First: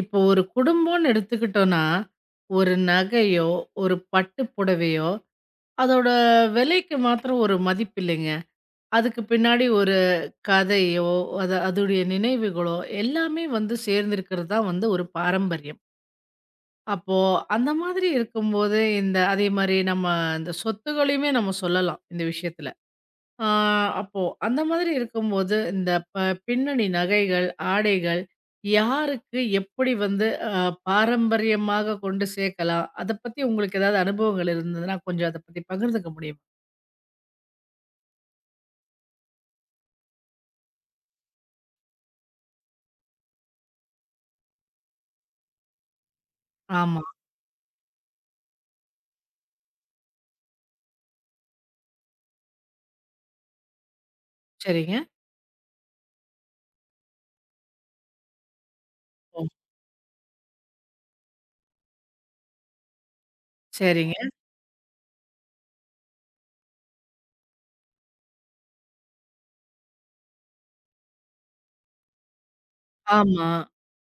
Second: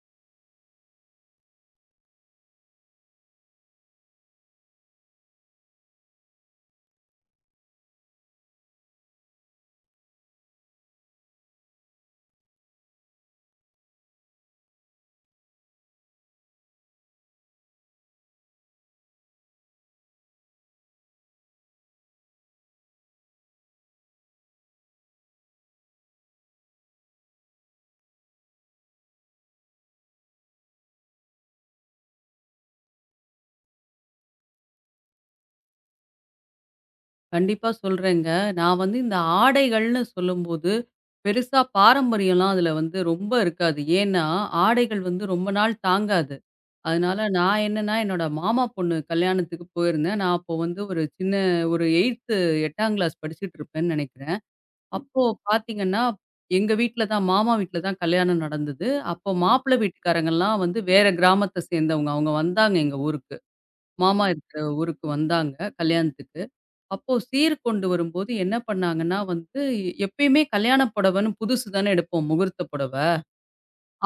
இப்போ ஒரு குடும்பம்னு எடுத்துக்கிட்டோம்னா, ஒரு நகையோ, ஒரு பட்டு புடவையோ, அதோட விலைக்கு மாத்திரம் ஒரு மதிப்பு இல்லைங்க. அதுக்கு பின்னாடி ஒரு கதையோ, அது அதுடைய நினைவுகளோ எல்லாமே வந்து சேர்ந்திருக்கிறது தான் வந்து ஒரு பாரம்பரியம். அப்போ அந்த மாதிரி இருக்கும்போது, இந்த அதேமாரி நம்ம இந்த சொத்துகளையுமே நம்ம சொல்லலாம் இந்த விஷயத்துல. ஆ, அப்போ அந்த மாதிரி இருக்கும்போது, இந்த பின்னணி நகைகள், ஆடைகள் யாருக்கு எப்படி வந்து பாரம்பரியமாக கொண்டு சேர்க்கலாம்? அத பத்தி உங்களுக்கு ஏதாவது அனுபவங்கள் இருந்ததுன்னா, கொஞ்சம் அத பத்தி பகிர்ந்துக்க முடியுமா? கண்டிப்பா சொல்றேங்க. நான் வந்து இந்த ஆடைகள்னு சொல்லும்போது, பெருசா பாரம்பரியம்லாம் அதுல வந்து ரொம்ப இருக்காது. ஏன்னா, ஆடைகள் வந்து ரொம்ப நாள் தாங்காது. ஆமா. அதனால நான் என்னன்னா, என்னோட மாமா பொண்ணு கல்யாணத்துக்கு போயிருந்தேன். நான் அப்போ வந்து ஒரு சின்ன ஒரு 8த் 8ஆம் கிளாஸ் படிச்சுட்டு இருப்பேன்னு நெனைக்கிறேன். சரிங்க. அப்போ பார்த்தீங்கன்னா, எங்க வீட்ல தான் மாமா வீட்ல தான் கல்யாணம் நடந்தது. அப்போ ஓ! மாப்பிள்ளை வீட்டுக்காரங்கலாம் வந்து வேற கிராமத்த சேர்ந்தவங்க. அவங்க வந்தாங்க எங்க ஊருக்கு. சரிங்க. மாமா இருக்கிற ஊருக்கு வந்தாங்க கல்யாணத்துக்கு. அப்போ சீர் கொண்டு வரும்போது என்ன பண்ணாங்கன்னா வந்து, எப்பயுமே கல்யாண புடவைன்னு புதுசு தானே எடுப்போம், முகூர்த்த புடவ. ஆமா.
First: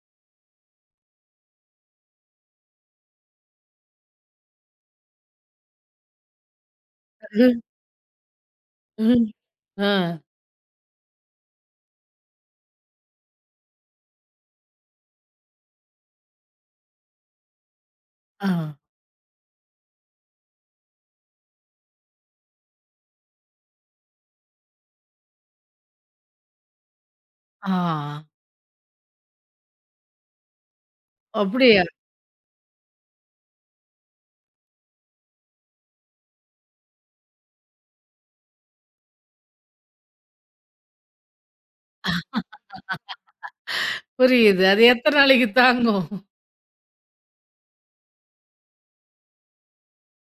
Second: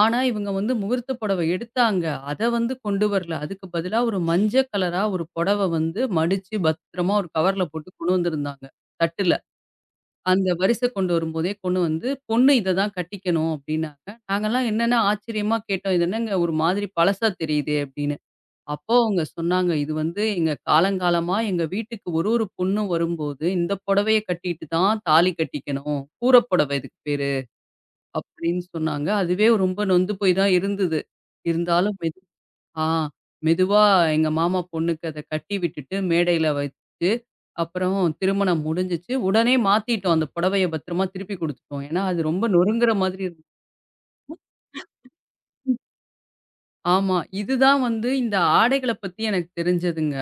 ஆனா, இவங்க வந்து முகூர்த்த புடவ எடுத்தாங்க. அத வந்து கொண்டு வரல. அதுக்கு பதிலா ஒரு மஞ்ச கலரா ஒரு புடவ வந்து மடிச்சு பத்திரமா ஒரு ம், கவர்ல போட்டு கொண்டு வந்திருந்தாங்க, ம். தட்டுல. ஆ. அந்த வரிசை கொண்டு வரும்போதே கொண்டு வந்து, "பொண்ணு இத தான் கட்டிக்கணும்" அப்படின்னாங்க. நாங்கலாம் என்னென்ன ஆச்சரியமா கேட்டோம். "இது என்னங்க ஒரு மாதிரி பழசா தெரியுதே" அப்படின்னு. ஆ. அப்போ அவங்க சொன்னாங்க, "இது வந்து எங்க காலங்காலமா எங்க வீட்டுக்கு ஒரு ஒரு பொண்ணும் வரும்போது, இந்த புடவைய கட்டிட்டு தான் தாலி கட்டிக்கணும். கூரப்புடவை இதுக்கு பேரு." ஆ. அப்படின்னு சொன்னாங்க. அதுவே ரொம்ப நொந்து போய் தான் இருந்தது. அப்படியா? இருந்தாலும் ஆ மெதுவா எங்க மாமா பொண்ணுக்கு அத கட்டி விட்டுட்டு, மேடையில வச்சு, அப்புறம் திருமணம் முடிஞ்சுச்சு. உடனே மாத்திட்டோம். அந்த புடவைய பத்திரமா திருப்பி குடுத்துட்டோம். ஏன்னா, அது ரொம்ப நொறுங்குற மாதிரி இருந்துச்சு. புரியுது. அது எத்தன நாளைக்கு தாங்கும்? ஆமா. இதுதான் வந்து இந்த ஆடைகள பத்தி எனக்கு தெரிஞ்சதுங்க.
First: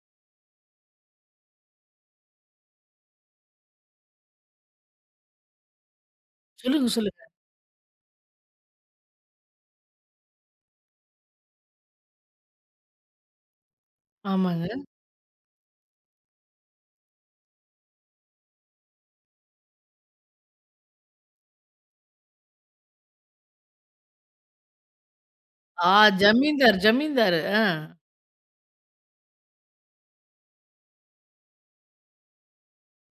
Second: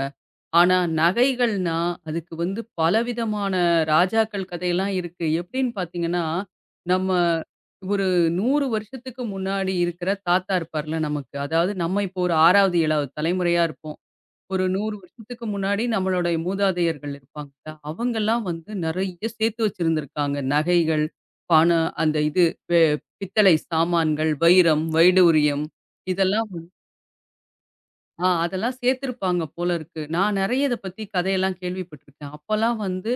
ஆனா, நகைகள்னா, அதுக்கு வந்து பலவிதமான ராஜாக்கள் கதையெல்லாம் இருக்கு. எப்படின்னு பார்த்தீங்கன்னா, சொல்லுங்க, நம்ம சொல்லுங்க. ஒரு 100 வருஷத்துக்கு முன்னாடி இருக்கிற தாத்தா இருப்பார்ல நமக்கு. அதாவது நம்ம இப்போ ஒரு 6வது, 7வது தலைமுறையா இருப்போம். ஒரு ஆமாங்க. 100 வருஷத்துக்கு முன்னாடி நம்மளுடைய மூதாதையர்கள் இருப்பாங்கல்ல, அவங்கலாம் வந்து நெறைய சேர்த்து வச்சிருந்திருக்காங்க. நகைகள், பணம், அந்த இது வெ பித்தளை சாமான்கள், வைரம், வைடூரியம் ஆ, இதெல்லாம். ஜமீன்தார், ஜமீன்தார். ஆ, அதெல்லாம் சேர்த்திருப்பாங்க போல இருக்கு. நான் நெறைய இத பத்தி கதையெல்லாம் கேள்விப்பட்டுருக்கேன். அப்பலாம் வந்து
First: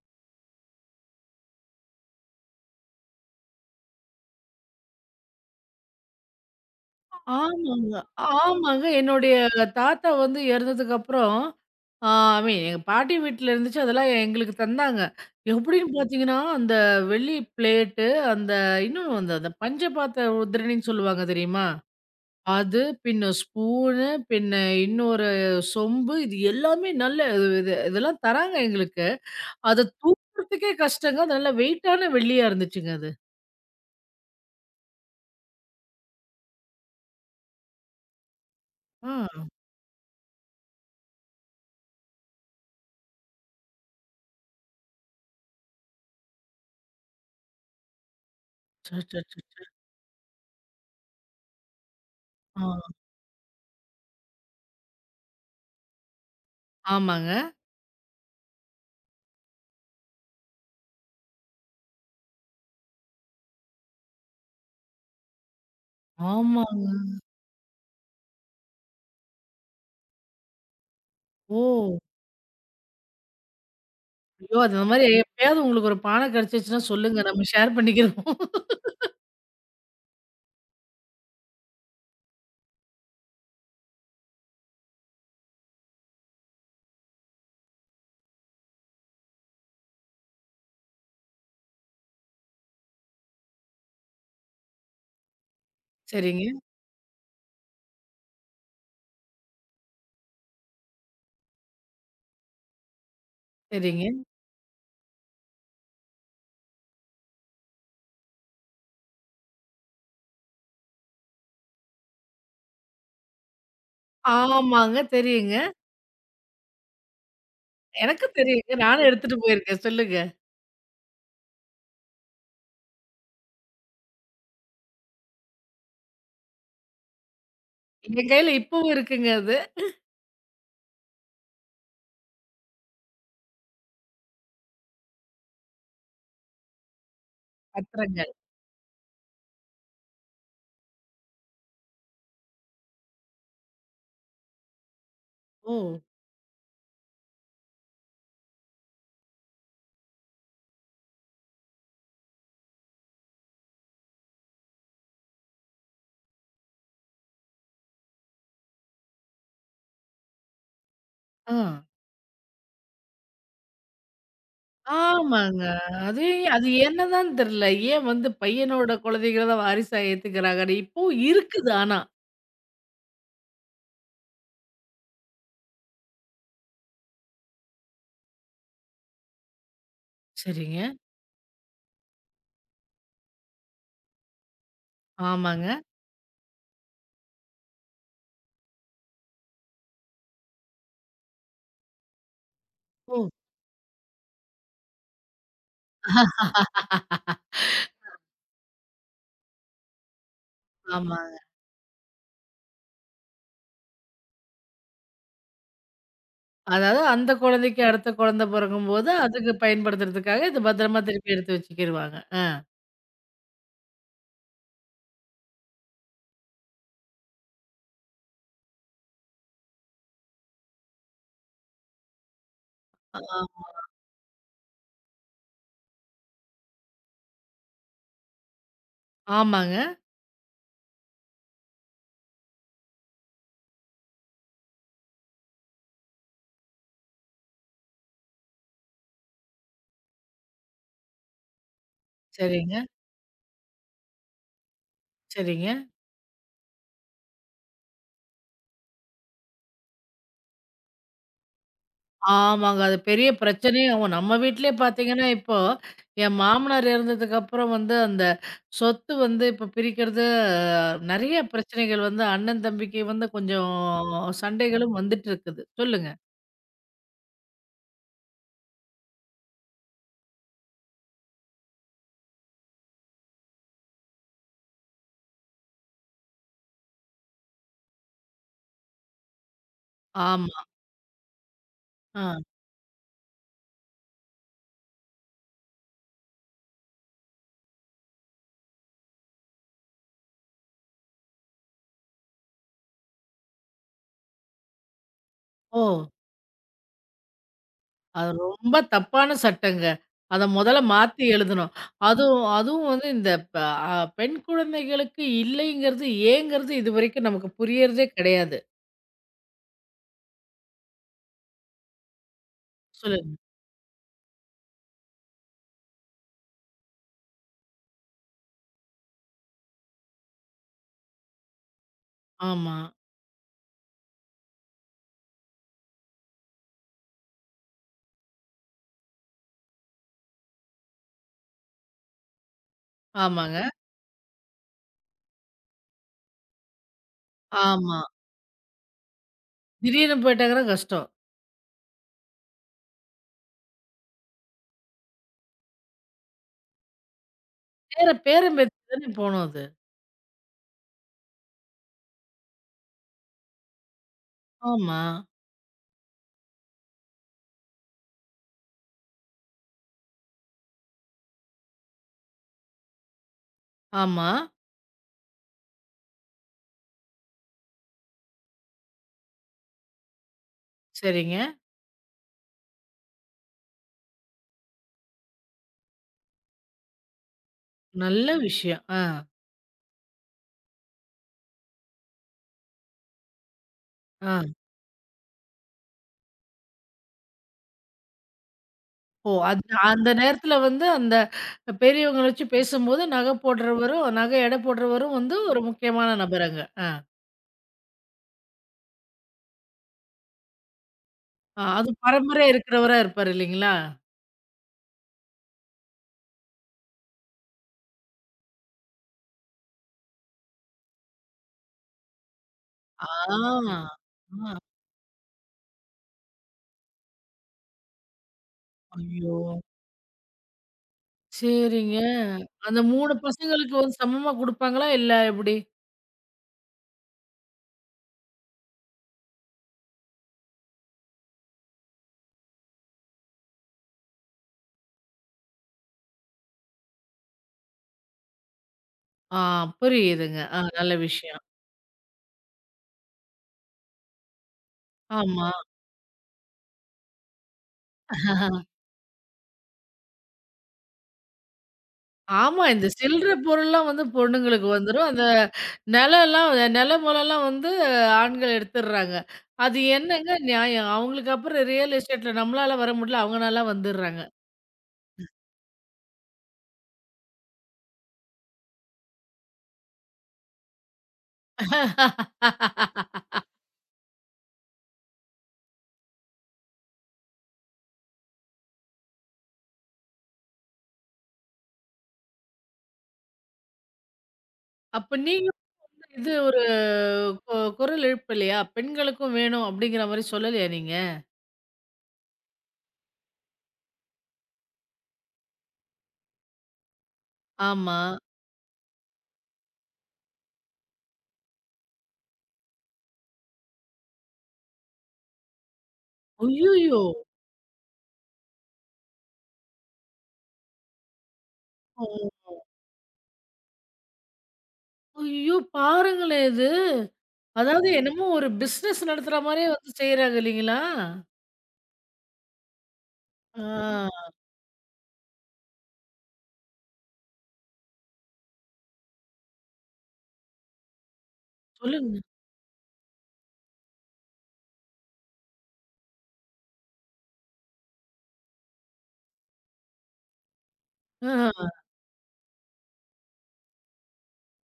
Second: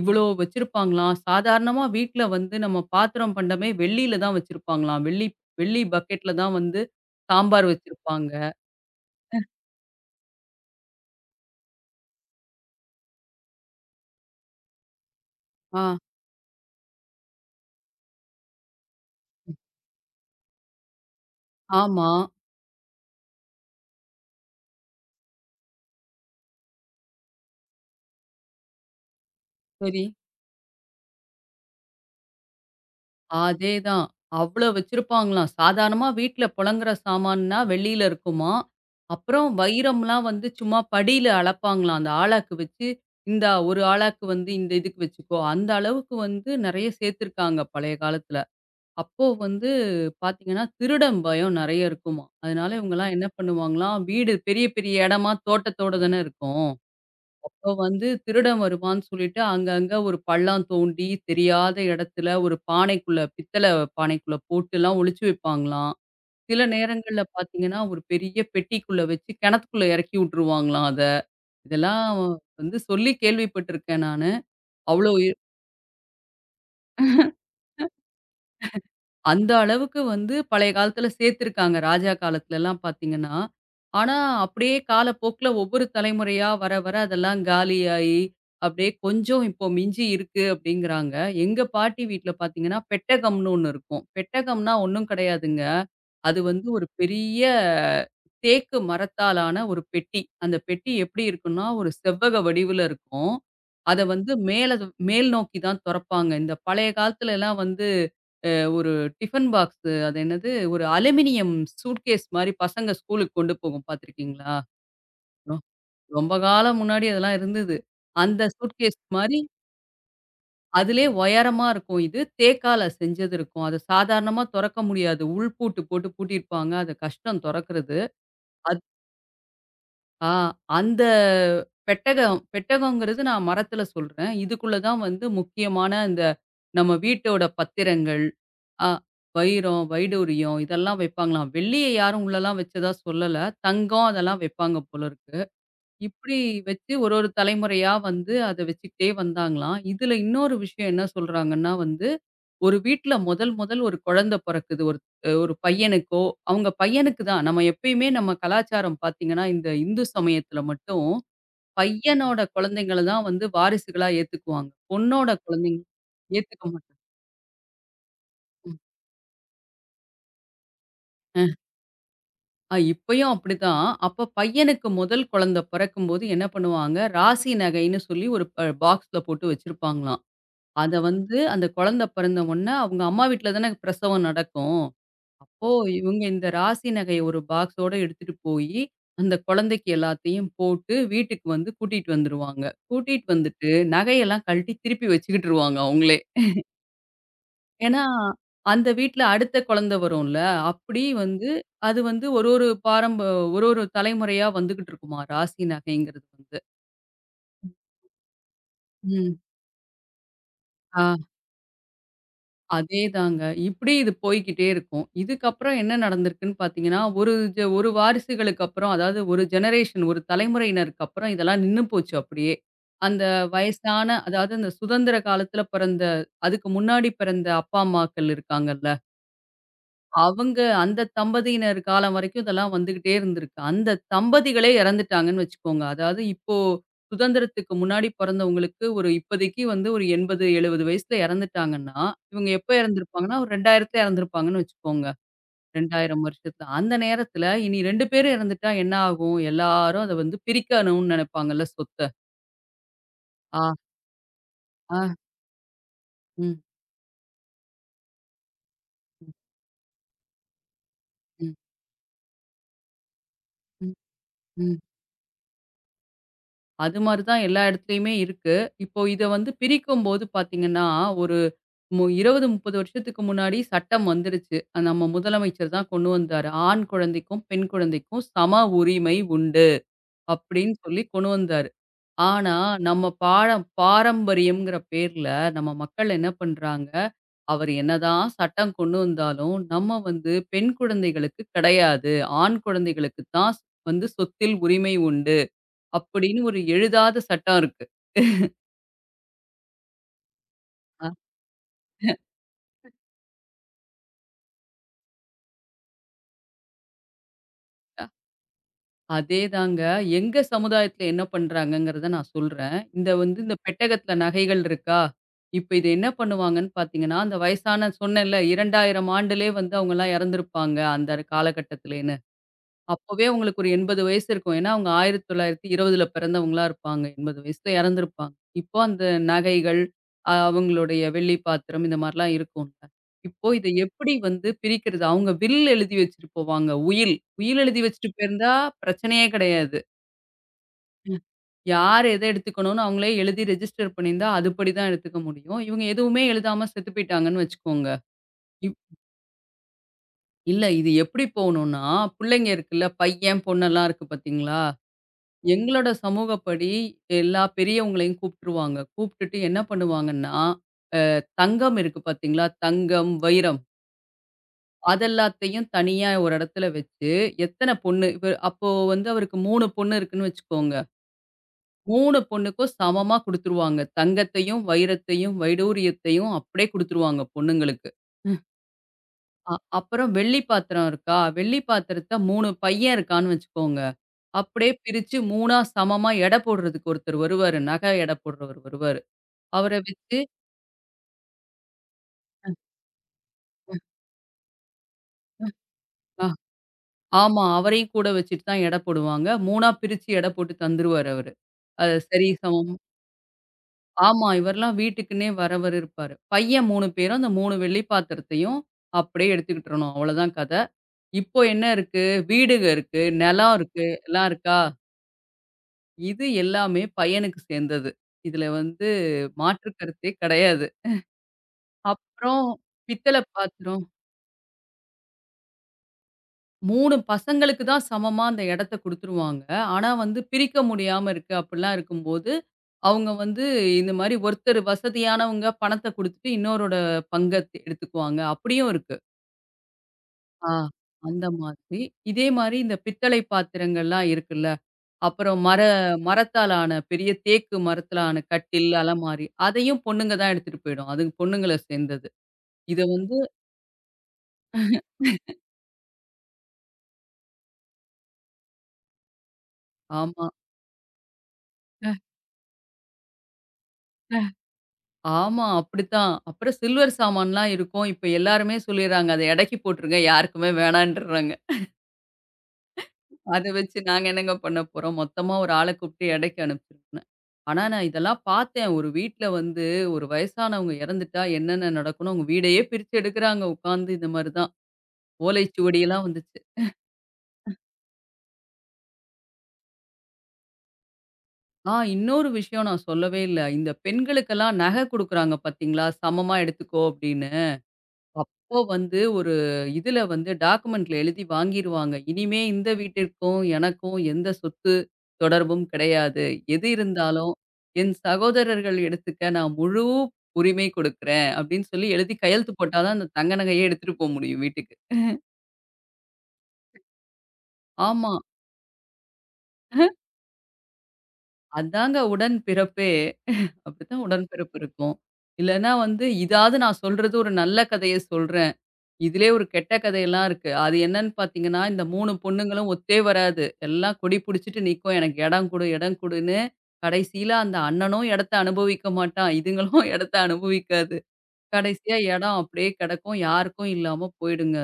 இவ்ளோ வச்சிருப்பாங்களாம். சாதாரணமா வீட்ல வந்து நம்ம பாத்திரம் பண்டமே வெள்ளியில தான் வச்சிருப்பாங்களாம். வெள்ளி வெள்ளி பக்கெட்ல தான் வந்து சாம்பார் ஆமாங்க. வச்சிருப்பாங்க. ஆமாங்க, என்னுடைய தாத்தா வந்து இறந்ததுக்கப்புறம், ஆ, ஐ மீன், எங்க பாட்டி வீட்ல இருந்துச்சு. அதெல்லாம் எங்களுக்கு தந்தாங்க. ஆ, எப்படின்னு பார்த்தீங்கன்னா, அந்த வெள்ளி பிளேட்டு, அந்த இன்னும் அந்த அந்த பஞ்ச பாத்திர உதிரணின்னு சொல்லுவாங்க தெரியுமா? ஆமா. அது, பின்ன ஸ்பூனு, பின்ன இன்னொரு சொம்பு. இது எல்லாமே நல்ல இது இது இதெல்லாம் தராங்க எங்களுக்கு. அத சரி. தூக்குறதுக்கே கஷ்டங்க. அது நல்ல வெயிட்டான வெள்ளியா இருந்துச்சுங்க அது. அதேதான். அவ்ளோ வச்சிருப்பாங்களாம். சாதாரணமா வீட்ல புழங்குற சாமான்னா வெள்ளியில இருக்குமாம். ஆ. அப்புறம் வைரம்லாம் வந்து சும்மா படியில அளப்பாங்களாம். அந்த ஆழாக்கு வச்சு, இந்தா 1 ஆழாக்கு வந்து இந்த இதுக்கு வச்சுக்கோ. அந்த அளவுக்கு வந்து நெறைய சேர்த்துருக்காங்க பழைய காலத்துல. அப்போ அச்சச்சச்சச்ச! வந்து பார்த்தீங்கன்னா, திருடன் பயம் நெறைய இருக்குமாம். அதனால ஆ. இவங்கலாம் என்ன பண்ணுவாங்களாம், வீடு பெரிய பெரிய இடமா தோட்டத்தோட தானே இருக்கும். ஆமாங்க. அப்போ வந்து திருடன் வருவான்னு சொல்லிட்டு அங்கங்க ஒரு பள்ளம் தோண்டி தெரியாத இடத்துல ஒரு பானைக்குள்ள பித்தளை பானைக்குள்ள போட்டுலாம் ஒளிச்சு வைப்பாங்களாம். சில ஆமாங்க. நேரங்கள்ல பார்த்தீங்கன்னா, ஒரு பெரிய பெட்டிக்குள்ள வச்சு கிணத்துக்குள்ள இறக்கி விட்டுருவாங்களாம் அத. ஓ! இதெல்லாம் வந்து சொல்லி கேள்விப்பட்டுருக்கேன் நானு. ஐயோ! அது அந்த மாரி அவ்ளோ எப்பயாவது உங்களுக்கு ஒரு பானை கிடைச்சிச்சுன்னா சொல்லுங்க. நம்ம ஷேர் பண்ணிக்கிறோம். அந்த அளவுக்கு வந்து பழைய காலத்துல சேர்த்துருக்காங்க. ராஜா காலத்துலலாம் பார்த்தீங்கன்னா. ஆனா, அப்படியே காலப்போக்குல ஒவ்வொரு தலைமுறையா வர, வர அதெல்லாம் காலியாயி, அப்படியே கொஞ்சம் இப்போ மிஞ்சி இருக்கு அப்படிங்கிறாங்க. எங்க பாட்டி வீட்ல பார்த்தீங்கன்னா, பெட்டகம்னு ஒண்ணு இருக்கும். பெட்டகம்னா ஒண்ணும் கிடையாதுங்க. அது சரிங்க, வந்து ஒரு பெரிய தேக்கு மரத்தாலான ஒரு பெட்டி. அந்த பெட்டி எப்படி இருக்கும்னா, ஒரு செவ்வக வடிவுல இருக்கும். அத சரிங்க. வந்து மேல மேல் நோக்கி தான் தொறப்பாங்க. இந்த பழைய காலத்துலலாம் வந்து அ ஒரு டிஃபன் பாக்ஸு அது என்னது? ஒரு அலுமினியம் சூட்கேஸ் மாரி பசங்க ஸ்கூலுக்கு கொண்டு போகும் பார்த்துருக்கீங்களா? ஆமாங்க. தெரியுங்க. ரொ ரொம்ப காலம் முன்னாடி அதெல்லாம் இருந்தது. எனக்கும் அந்த தெரியுங்க. சூட்கேஸ் நானும் எடுத்துட்டு மாரி போயிருக்கேன். சொல்லுங்க. அதிலே உயரமா இருக்கும் இது. தேக்கால செஞ்சது இருக்கும். அத சாதாரணமா தொறக்க முடியாது. உள் பூட்டு போட்டு பூட்டியிருப்பாங்க. அது கஷ்டம் தொறக்கிறது. என் கையில இப்பவும் இருக்குங்க அது. ஆ, அந்த பெட்டகம் பெட்டகங்கிறது நான் மரத்தில சொல்றேன். இதுக்குள்ள தான் வந்து முக்கியமான இந்த நம்ம வீட்டோட பத்திரங்கள், பத்திரங்கள். அ வைரம், வைடூரியம் இதெல்லாம் வைப்பாங்களாம். வெள்ளிய யாரும் உள்ளலாம் வச்சதா சொல்லல. தங்கம் அதெல்லாம் வைப்பாங்க போல இருக்கு. ஓ! இப்படி வச்சு ஒரு ஒரு தலைமுறையா வந்து அத வச்சுக்கிட்டே வந்தாங்களாம். இதுல இன்னொரு விஷயம் என்ன சொல்றாங்கன்னா வந்து, ஒரு வீட்ல முதல் முதல் ஒரு குழந்தை பொறக்குது. ஒரு ஒரு பையனுக்கோ அவங்க பையனுக்கு தான். நம்ம எப்பயுமே நம்ம கலாச்சாரம் பார்த்தீங்கன்னா, இந்த இந்து சமயத்துல மட்டும் ஆ. பையனோட குழந்தைங்கள தான் வந்து வாரிசுகளா ஏத்துக்குவாங்க. பொண்ணோட ஆமாங்க. குழந்தைங்க அது ஏத்துக்க அது மாட்டாங்க. என்னதான் தெரியல. ஏன் வந்து பையனோட குழந்தைகள தான் வாரிசா ஏத்துக்கிறாங்கன்னு. இப்பவும் ம். இருக்குது ஆனா. இப்பயும் அப்படிதான். அப்ப பையனுக்கு முதல் குழந்தை பிறக்கும்போது என்ன பண்ணுவாங்க, ராசி நகைன்னு சொல்லி ஒரு பாக்ஸ்ல போட்டு வச்சிருப்பாங்களாம். சரிங்க. அத வந்து அந்த குழந்தை பிறந்த உடனே அவங்க அம்மா வீட்ல தானே பிரசவம் நடக்கும். அப்போ ஆமாங்க. இவங்க இந்த ராசி நகைய ஒரு பாக்ஸோட எடுத்துட்டு போயி, அந்த குழந்தைக்கு எல்லாத்தையும் போட்டு வீட்டுக்கு வந்து கூட்டிட்டு வந்துருவாங்க. கூட்டிட்டு ஓ! வந்துட்டு நகையெல்லாம் கழட்டி திருப்பி வச்சுக்கிட்டுருவாங்க அவங்களே. ஏன்னா, அந்த வீட்ல அடுத்த குழந்தை வரும்ல. அப்படி ஆமாங்க. வந்து அது வந்து ஒரு ஒரு பாரம்ப ஒரு ஒரு தலைமுறையா வந்துகிட்டு இருக்குமா ராசி நகைங்கிறது வந்து. அதாவது அந்த குழந்தைக்கு அடுத்த குழந்தை பொறக்கும்போது ம். அதுக்கு பயன்படுத்துறதுக்காக இது பத்திரமா ஆ. திருப்பி எடுத்து வச்சுக்கிருவாங்க. அதேதாங்க. இப்படி இது போய்க்கிட்டே இருக்கும். இதுக்கப்புறம் என்ன நடந்திருக்குன்னு பார்த்தீங்கன்னா, ஒரு வாரிசுகளுக்கு அப்புறம், அதாவது ஒரு ஜெனரேஷன், ஒரு தலைமுறையினருக்கு அப்புறம் இதெல்லாம் நின்னு போச்சு அப்படியே. ஆ, அந்த வயசான அதாவது அந்த சுதந்திர காலத்தில பிறந்த அதுக்கு முன்னாடி பிறந்த அப்பா, அம்மாக்கள் இருக்காங்கல்ல. ஆமாங்க. அவங்க அந்த தம்பதியினர் காலம் வரைக்கும் இதெல்லாம் வந்துகிட்டே இருந்திருக்கு. அந்த தம்பதிகளே இறந்துட்டாங்கன்னு வச்சுக்கோங்க. அதாவது இப்போ சுதந்திரத்துக்கு முன்னாடி பொறந்தவங்களுக்கு ஒரு இப்போதைக்கு வந்து ஒரு 80, 70 வயசுல இறந்துட்டாங்கன்னா, இவங்க எப்ப சரிங்க, இறந்திருப்பாங்கன்னா, ஒரு 2000த்துல இறந்திருப்பாங்கன்னு வச்சுக்கோங்க. சரிங்க. 2000 வருஷத்துல. அந்த நேரத்துல இனி 2 பேரும் இறந்துட்டா என்ன ஆகும்? எல்லாரும் அத வந்து பிரிக்கணும்னு நினைப்பாங்கல்ல சொத்த. ஆமாங்க. அது பெரிய ஆ, பிரச்சனையும் ஆவும். நம்ம வீட்லயே ஆ, பார்த்தீங்கன்னா, இப்போ என் ம், மாமனார் இறந்ததுக்கப்புறம் வந்து அந்த சொத்து வந்து இப்போ பிரிக்கிறது நெறைய ம், பிரச்சனைகள் வந்து அண்ணன், தம்பிக்கு வந்து கொஞ்சம் ம், ம். சண்டைகளும் வந்துட்டு இருக்குது. சொல்லுங்க. அது மாரி தான் எல்லா இடத்துலயுமே இருக்கு. இப்போ இத வந்து பிரிக்கும்போது பார்த்தீங்கன்னா, ஒரு 20, 30 வருஷத்துக்கு முன்னாடி சட்டம் வந்துருச்சு. நம்ம முதலமைச்சர் தான் கொண்டு வந்தாரு. ஆண் குழந்தைக்கும், பெண் குழந்தைக்கும் சம உரிமை உண்டு ஆமா. அப்படின்னு சொல்லி கொண்டு வந்தாரு. ஆ. ஆனா, நம்ம பாரம்பரியம்ங்கிற பேர்ல நம்ம மக்கள் என்ன பண்றாங்க, அவர் என்னதான் சட்டம் கொண்டு வந்தாலும், நம்ம வந்து பெண் குழந்தைகளுக்கு கிடையாது. ஆண் குழந்தைகளுக்கு தான் வந்து சொத்தில் உரிமை உண்டு ஓ! அப்படின்னு ஒரு எழுதாத சட்டம் இருக்கு. அது ரொம்ப தப்பான சட்டங்க. அத முதல்ல அ மாத்தி எழுதணும். அதுவும் அதுவும் வந்து இந்த ப அ பெண் குழந்தைகளுக்கு இல்லைங்கிறது ஏங்கிறது இதுவரைக்கும் நமக்கு அ புரியறதே கிடையாது. அதேதாங்க. எங்க சமுதாயத்துல என்ன பண்றாங்கங்கிறத நான் சொல்றேன். இந்த சொல்லு. வந்து இந்த பெட்டகத்துல நகைகள் இருக்கா? இப்ப இது என்ன பண்ணுவாங்கன்னு பார்த்தீங்கன்னா, அந்த வயசான சொன்னேன்ல 2000 ஆண்டுலே வந்து அவங்கலாம் இறந்திருப்பாங்க, அந்த காலகட்டத்திலே ஆமா. அப்பவே உங்களுக்கு ஒரு 80 வயசு இருக்கும். ஏன்னா, அவங்க 1920ல பிறந்தவங்களா இருப்பாங்க. 80 வயசுல இறந்திருப்பாங்க. இப்போ அந்த நகைகள், அவங்களுடைய வெள்ளி பாத்திரம் இந்த மாரிலாம் இருக்கும்ல. இப்போ ஆமாங்க. இத எப்படி வந்து பிரிக்கிறது? அவங்க வில் எழுதி வச்சுட்டு போவாங்க. உயில். உயில் எழுதி ஆமா. வச்சுட்டு போயிருந்தா பிரச்சனையே கிடையாது. திடீர்னு போயிட்டாங்கன்னா கஷ்டம். யார் எத எடுத்துக்கணும்னு அவங்களே எழுதி ரெஜிஸ்டர் பண்ணியிருந்தா, அதுபடி தான் எடுத்துக்க முடியும். இவங்க எதுவுமே எழுதாம செத்து போயிட்டாங்கன்னு வச்சுக்கோங்க. பேர பேரன், இப் பேத்தி தானே போணும் அது. இல்ல இது எப்படி போகணும்னா, புள்ளைங்க இருக்குல்ல, பையன் பொண்ணெல்லாம் இருக்கு பார்த்தீங்களா? ஆமா, எங்களோட சமூகப்படி எல்லா பெரியவங்களையும் கூப்பிட்டுருவாங்க. கூப்பிட்டுட்டு என்ன பண்ணுவாங்கன்னா, தங்கம் இருக்கு பார்த்தீங்களா? தங்கம், வைரம் ஆமா. அதெல்லாத்தையும் தனியா ஒரு இடத்துல வச்சு, எத்தன பொண்ணு இப்ப அப்போ வந்து அவருக்கு 3 பொண்ணு இருக்குன்னு வச்சுக்கோங்க. சரிங்க. 3 பொண்ணுக்கும் சமமா குடுத்துருவாங்க. தங்கத்தையும், வைரத்தையும், வைடூரியத்தையும் அப்படியே குடுத்துருவாங்க பொண்ணுங்களுக்கு. நல்ல விஷயம். ஆ, அப்புறம் வெள்ளி பாத்திரம் இருக்கா? வெள்ளி பாத்திரத்த 3 பையன் இருக்கான்னு வச்சுக்கோங்க. ஆ. அப்படியே பிரிச்சு 3ஆ சமமா எடை போடுறதுக்கு ஒருத்தர் வருவாரு. நகை எடை போடுறவர் வருவாரு. ஓ! அந்த அவர அந்த வச்சு நேரத்துல வந்து அந்த பெரியவங்கள வச்சு பேசும்போது நகை போடுறவரும், நகை எடை போடுறவரும் வந்து ஒரு முக்கியமான அ நபர் அங்க. ஆ, ஆமா. அவரையும் கூட வச்சுட்டு தான் எடை போடுவாங்க. 3ஆ பிரிச்சு எடை போட்டு தந்துருவாரு அவரு. ஆ. அது அது சரி, பரம்பரையா சமம். இருக்கிறவரா இருப்பாரு இல்லைங்களா? ஆமா. இவர்லாம் வீட்டுக்குன்னே வரவரு இருப்பாரு. பையன் 3 பேரும் அந்த 3 வெள்ளி பாத்திரத்தையும் அப்படியே எடுத்துக்கிட்டுறணும். அவ்வளோதான் கத. இப்போ என்ன இருக்கு? வீடுங்க இருக்கு, ஆ, நிலம் இருக்கு, எல்லாம் இருக்கா? ஆ. இது எல்லாமே பையனுக்கு சேர்ந்தது. இதுல வந்து ஐயோ! மாற்று கருத்தே கிடையாது. சரிங்க. அப்புறம் அந்த 3 பித்தள பசங்களுக்கு பாத்திரம் வந்து சமமா குடுப்பாங்களா? இல்ல எப்படி? 3 பசங்களுக்கு தான் சமமா அந்த இடத்த குடுத்துருவாங்க. ஆனா வந்து பிரிக்க முடியாம இருக்கு அப்டிலாம் இருக்கும்போது, அவங்க வந்து இந்த மாரி ஒருத்தர் வசதியானவங்க பணத்த குடுத்துட்டு இன்னோரோட பங்க எடுத்துக்குவாங்க. அப்படியும் இருக்கு. ஆ, புரியுதுங்க. ஆ, ஆ, நல்ல அந்த விஷயம். மாதிரி. இதே மாரி இந்த பித்தளை பாத்திரங்கள்லாம் இருக்குல்ல. அப்புறம் ஆமா. மரத்தால் ஆன பெரிய தேக்கு மரத்தில ஆன கட்டில், அலமாரி அதையும் பொண்ணுங்க தான் எடுத்துட்டு போயிடும். அது பொண்ணுங்கள சேர்ந்தது. ஆமா. இத இந்த வந்து சில்லற பொருள்லாம் வந்து பொண்ணுங்களுக்கு வந்துரும். அந்த நெலம்லாம் நெல முலலாம் வந்து ஆண்கள் எடுத்துடுறாங்க. அது ஆமா. என்னங்க நியாயம்? அவங்களுக்கு அப்புறம் ரியல் எஸ்டேட்ல நம்மளால வர முடியல. அவங்கனால வந்துடுறாங்க. ஆமா, அப்படித்தான். அப்புறம் சில்வர் சாமான்லாம் இருக்கும். இப்ப எல்லாருமே சொல்லிர்றாங்க, "அத எடைக்கு போட்டுருங்க." யாருக்குமே வேணான்றாங்க. அத வச்சு நாங்க என்னங்க பண்ண போறோம்? மொத்தமா ஒரு ஆள கூப்பிட்டு எடைக்கு அனுப்பிச்சிருவேன். ஆனா, நான் இதெல்லாம் பார்த்தேன். ஒரு வீட்ல வந்து ஒரு வயசானவங்க எறந்துட்டா என்னென்ன நடக்கும்னு, அவங்க வீடையே பிரிச்சு எடுக்குறாங்க உட்காந்து. இந்த மாரி தான். அப்ப நீங்க ஓலைச்சுவடியெல்லாம் வந்து இது வந்துச்சு. ஒரு குரல் எழுப்பலையா? பெண்களுக்கும் வேணும் அப்படிங்கிற மாரி சொல்லலையா நீங்க? ஆ, இன்னொரு விஷயம் நான் சொல்லவே இல்ல. இந்த பெண்களுக்கெல்லாம் நகை குடுக்குறாங்க பார்த்தீங்களா? சமமா எடுத்துக்கோ அப்படின்னு. ஆமா. அப்போ வந்து இதுல வந்து டாக்குமெண்ட்ல எழுதி வாங்கிருவாங்க. இனிமே இந்த வீட்டிற்கும், எனக்கும் எந்த சொத்து தொடர்பும் கிடையாது. எது ஐய்யயோ! இருந்தாலும் என் சகோதரர்கள் எடுத்துக்க நான் முழு உரிமை கொடுக்கிறேன். அப்படின்னு சொல்லி எழுதி கையெழுத்து போட்டா தான் அந்த தங்க நகையே எடுத்துட்டு போ முடியும் வீட்டுக்கு. ஐயோ! பாருங்களேன் இது. அதாவது ஆமா. என்னமோ ஒரு பிசினஸ் நடத்துற மாரியே வந்து செய்றாங்க இல்லைங்களா? அதாங்க உடன் பிறப்பே. அப்படித்தான் ஆ, உடன்பிறப்பு இருக்கும். இல்லன்னா வந்து இதாவது நான் சொல்றது ஒரு நல்ல கதைய சொல்றேன். இதிலயே ஒரு கெட்ட கதையெல்லாம் இருக்கு. அது என்னன்னு பார்த்தீங்கன்னா, இந்த 3 சொல்லுங்க. பொண்ணுங்களும் ஒத்தே வராது. எல்லாம் கொடி பிடிச்சிட்டு நிக்கும். எனக்கு இடம் குடு, இடம் குடுன்னு. கடைசியில அந்த அண்ணனும் இடத்த அனுபவிக்க மாட்டான். இதுங்களும் இடத்த அனுபவிக்காது. ஆ, கடைசியா இடம் அப்படியே கிடக்கும். யாருக்கும் இல்லாம போயிடுங்க.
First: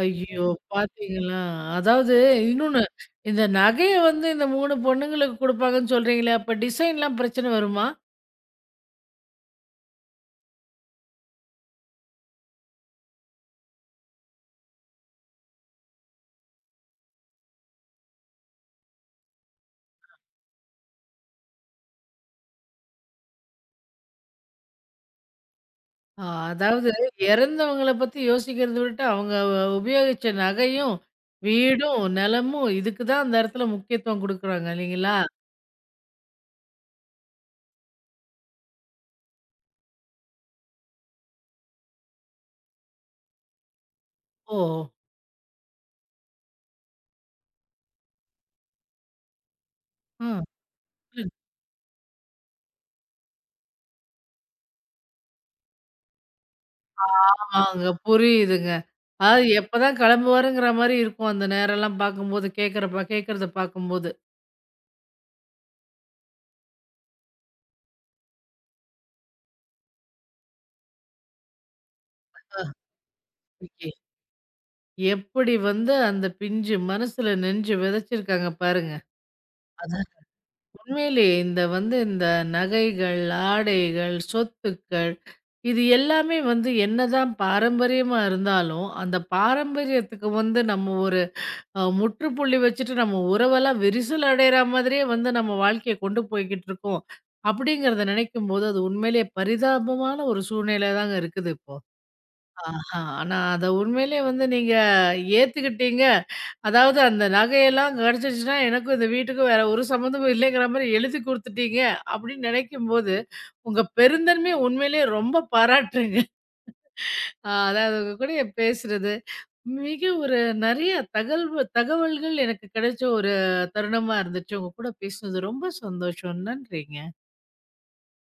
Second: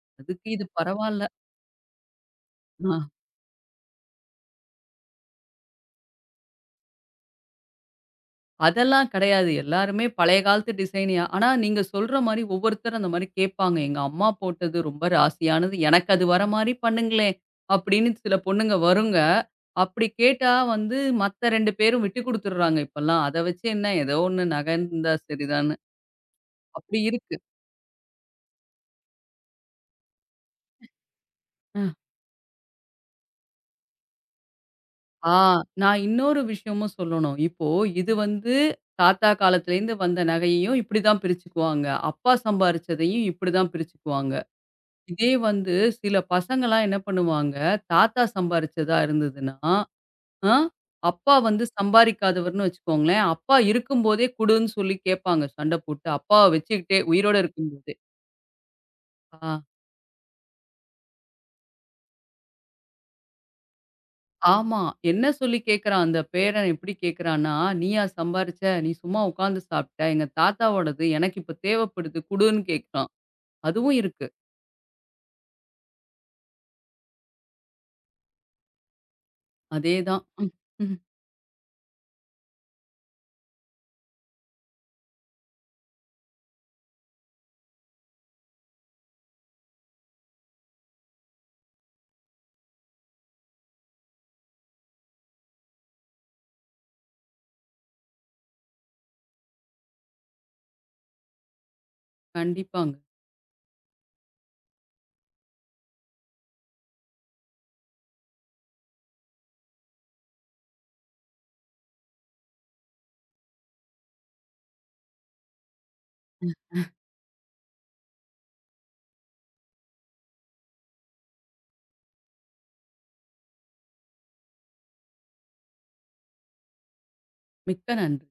ஐயோ! அதுக்கு இது பரவால்ல. பார்த்தீங்களா? அதாவது இன்னொன்னு, ஆ. இந்த நகைய வந்து இந்த 3 பொண்ணுங்களுக்கு குடுப்பாங்கன்னு சொல்றீங்களே, அப்ப டிசைன்லாம் பிரச்சனை வருமா? அதெல்லாம் கிடையாது. எல்லாருமே பழைய காலத்து டிசைன்யா ஆனா நீங்க சொல்ற மாரி ஒவ்வொருத்தரும் அந்த மாரி கேட்பாங்க. எங்க அம்மா போட்டது ரொம்ப ராசியானது. எனக்கு அது வர மாரி பண்ணுங்களேன். அப்படின்னு சில பொண்ணுங்க வருங்க. அப்படி கேட்டா வந்து மத்த 2 பேரும் விட்டு குடுத்துடுறாங்க இப்பல்லாம். அத வச்சு என்ன ஏதோ ஒண்ணு நகை இருந்தா சரிதான்னு. ஆ, அதாவது அப்படி இருக்கு. இறந்தவங்கள பத்தி யோசிக்கிறத விட்டு, அவங்க உபயோகிச்ச நகையும், அ. வீடும், நிலமும் இதுக்கு தான் அந்த இடத்துல முக்கியத்துவம் குடுக்குறாங்க இல்லைங்களா? ஆ, நான் இன்னொரு விஷயமும் சொல்லணும். இப்போ இது வந்து தாத்தா காலத்துலேருந்து வந்த நகையையும் இப்படிதான் பிரிச்சுக்குவாங்க. அப்பா சம்பாரிச்சதையும் இப்படிதான் பிரிச்சுக்குவாங்க. ஓ! இதே வந்து சில பசங்கலாம் என்ன பண்ணுவாங்க, தாத்தா சம்பாரிச்சதா இருந்ததுன்னா, ம். அ அப்பா புரியுது. வந்து சம்பாரிக்காதவர்ன்னு வச்சுக்கோங்களேன், அப்பா இருக்கும்போதே குடுன்னு சொல்லி கேட்பாங்க சண்ட போட்டு. அப்பாவ வச்சுக்கிட்டே உயிரோட ஆமாங்க, இருக்கும்போதே. புரியுதுங்க. அதாவது ஆ, எப்பதான் கிளம்புவாருங்கிற மாரி இருக்கும் அந்த நேரம்லாம் பார்க்கும்போது, கேட்கறப்ப கேட்கறத பார்க்கும்போது. ஆமா. என்ன சொல்லி கேட்குறான் அந்த பேரன் எப்படி கேட்குறான்னா, "நீயா சம்பாரிச்ச? நீ சும்மா உட்காந்து சாப்ட்ட? எங்க தாத்தாவோடது எனக்கு இப்ப தேவைப்படுது குடுன்னு" கேட்குறான். அதுவும் இருக்கு. எப்படி வந்து அந்த பிஞ்சு மனசுல நெஞ்சு விதைச்சிருக்காங்க பாருங்க. அதான். அதேதான். ம். ம். உண்மையிலேயே இந்த வந்து இந்த நகைகள், ஆடைகள், சொத்துக்கள் இது எல்லாமே வந்து என்னதான் பாரம்பரியமா இருந்தாலும், அந்த பாரம்பரியத்துக்கு வந்து நம்ம ஒரு முற்றுப்புள்ளி வச்சுட்டு நம்ம உறவெல்லாம் விரிசல் அடையிற மாதிரியே வந்து நம்ம வாழ்க்கைய கொண்டு போய்க்கிட்டு இருக்கோம். அப்படிங்கிறத நினைக்கும்போது, அது உண்மையிலேயே பரிதாபமான ஒரு சூழ்நிலை தாங்க இருக்குது இப்போ. கண்டிப்பாங்க. ஆஹா! ஆனா அத உண்மையிலேயே வந்து நீங்க ஏத்துக்கிட்டீங்க. அதாவது அந்த நகையெல்லாம் கிடைச்சிருச்சுன்னா, எனக்கும் இந்த வீட்டுக்கும் வேற ஒரு சம்மந்தமும் இல்லைங்கிற மாரி எழுதி குடுத்துட்டீங்க அப்படின்னு நினைக்கும்போது, உங்க பெருந்தன்மைய உண்மையிலேயே ரொம்ப பாராட்டுறேங்க. அதாவது உங்க கூடயே பேசுறது, மிக ஒரு நெறைய தகவல்கள் எனக்கு கிடைச்ச ஒரு தருணமா இருந்துச்சு. உங்க கூட பேசுனது ரொம்ப சந்தோஷம். நன்றிங்க. மிக்க நன்றி.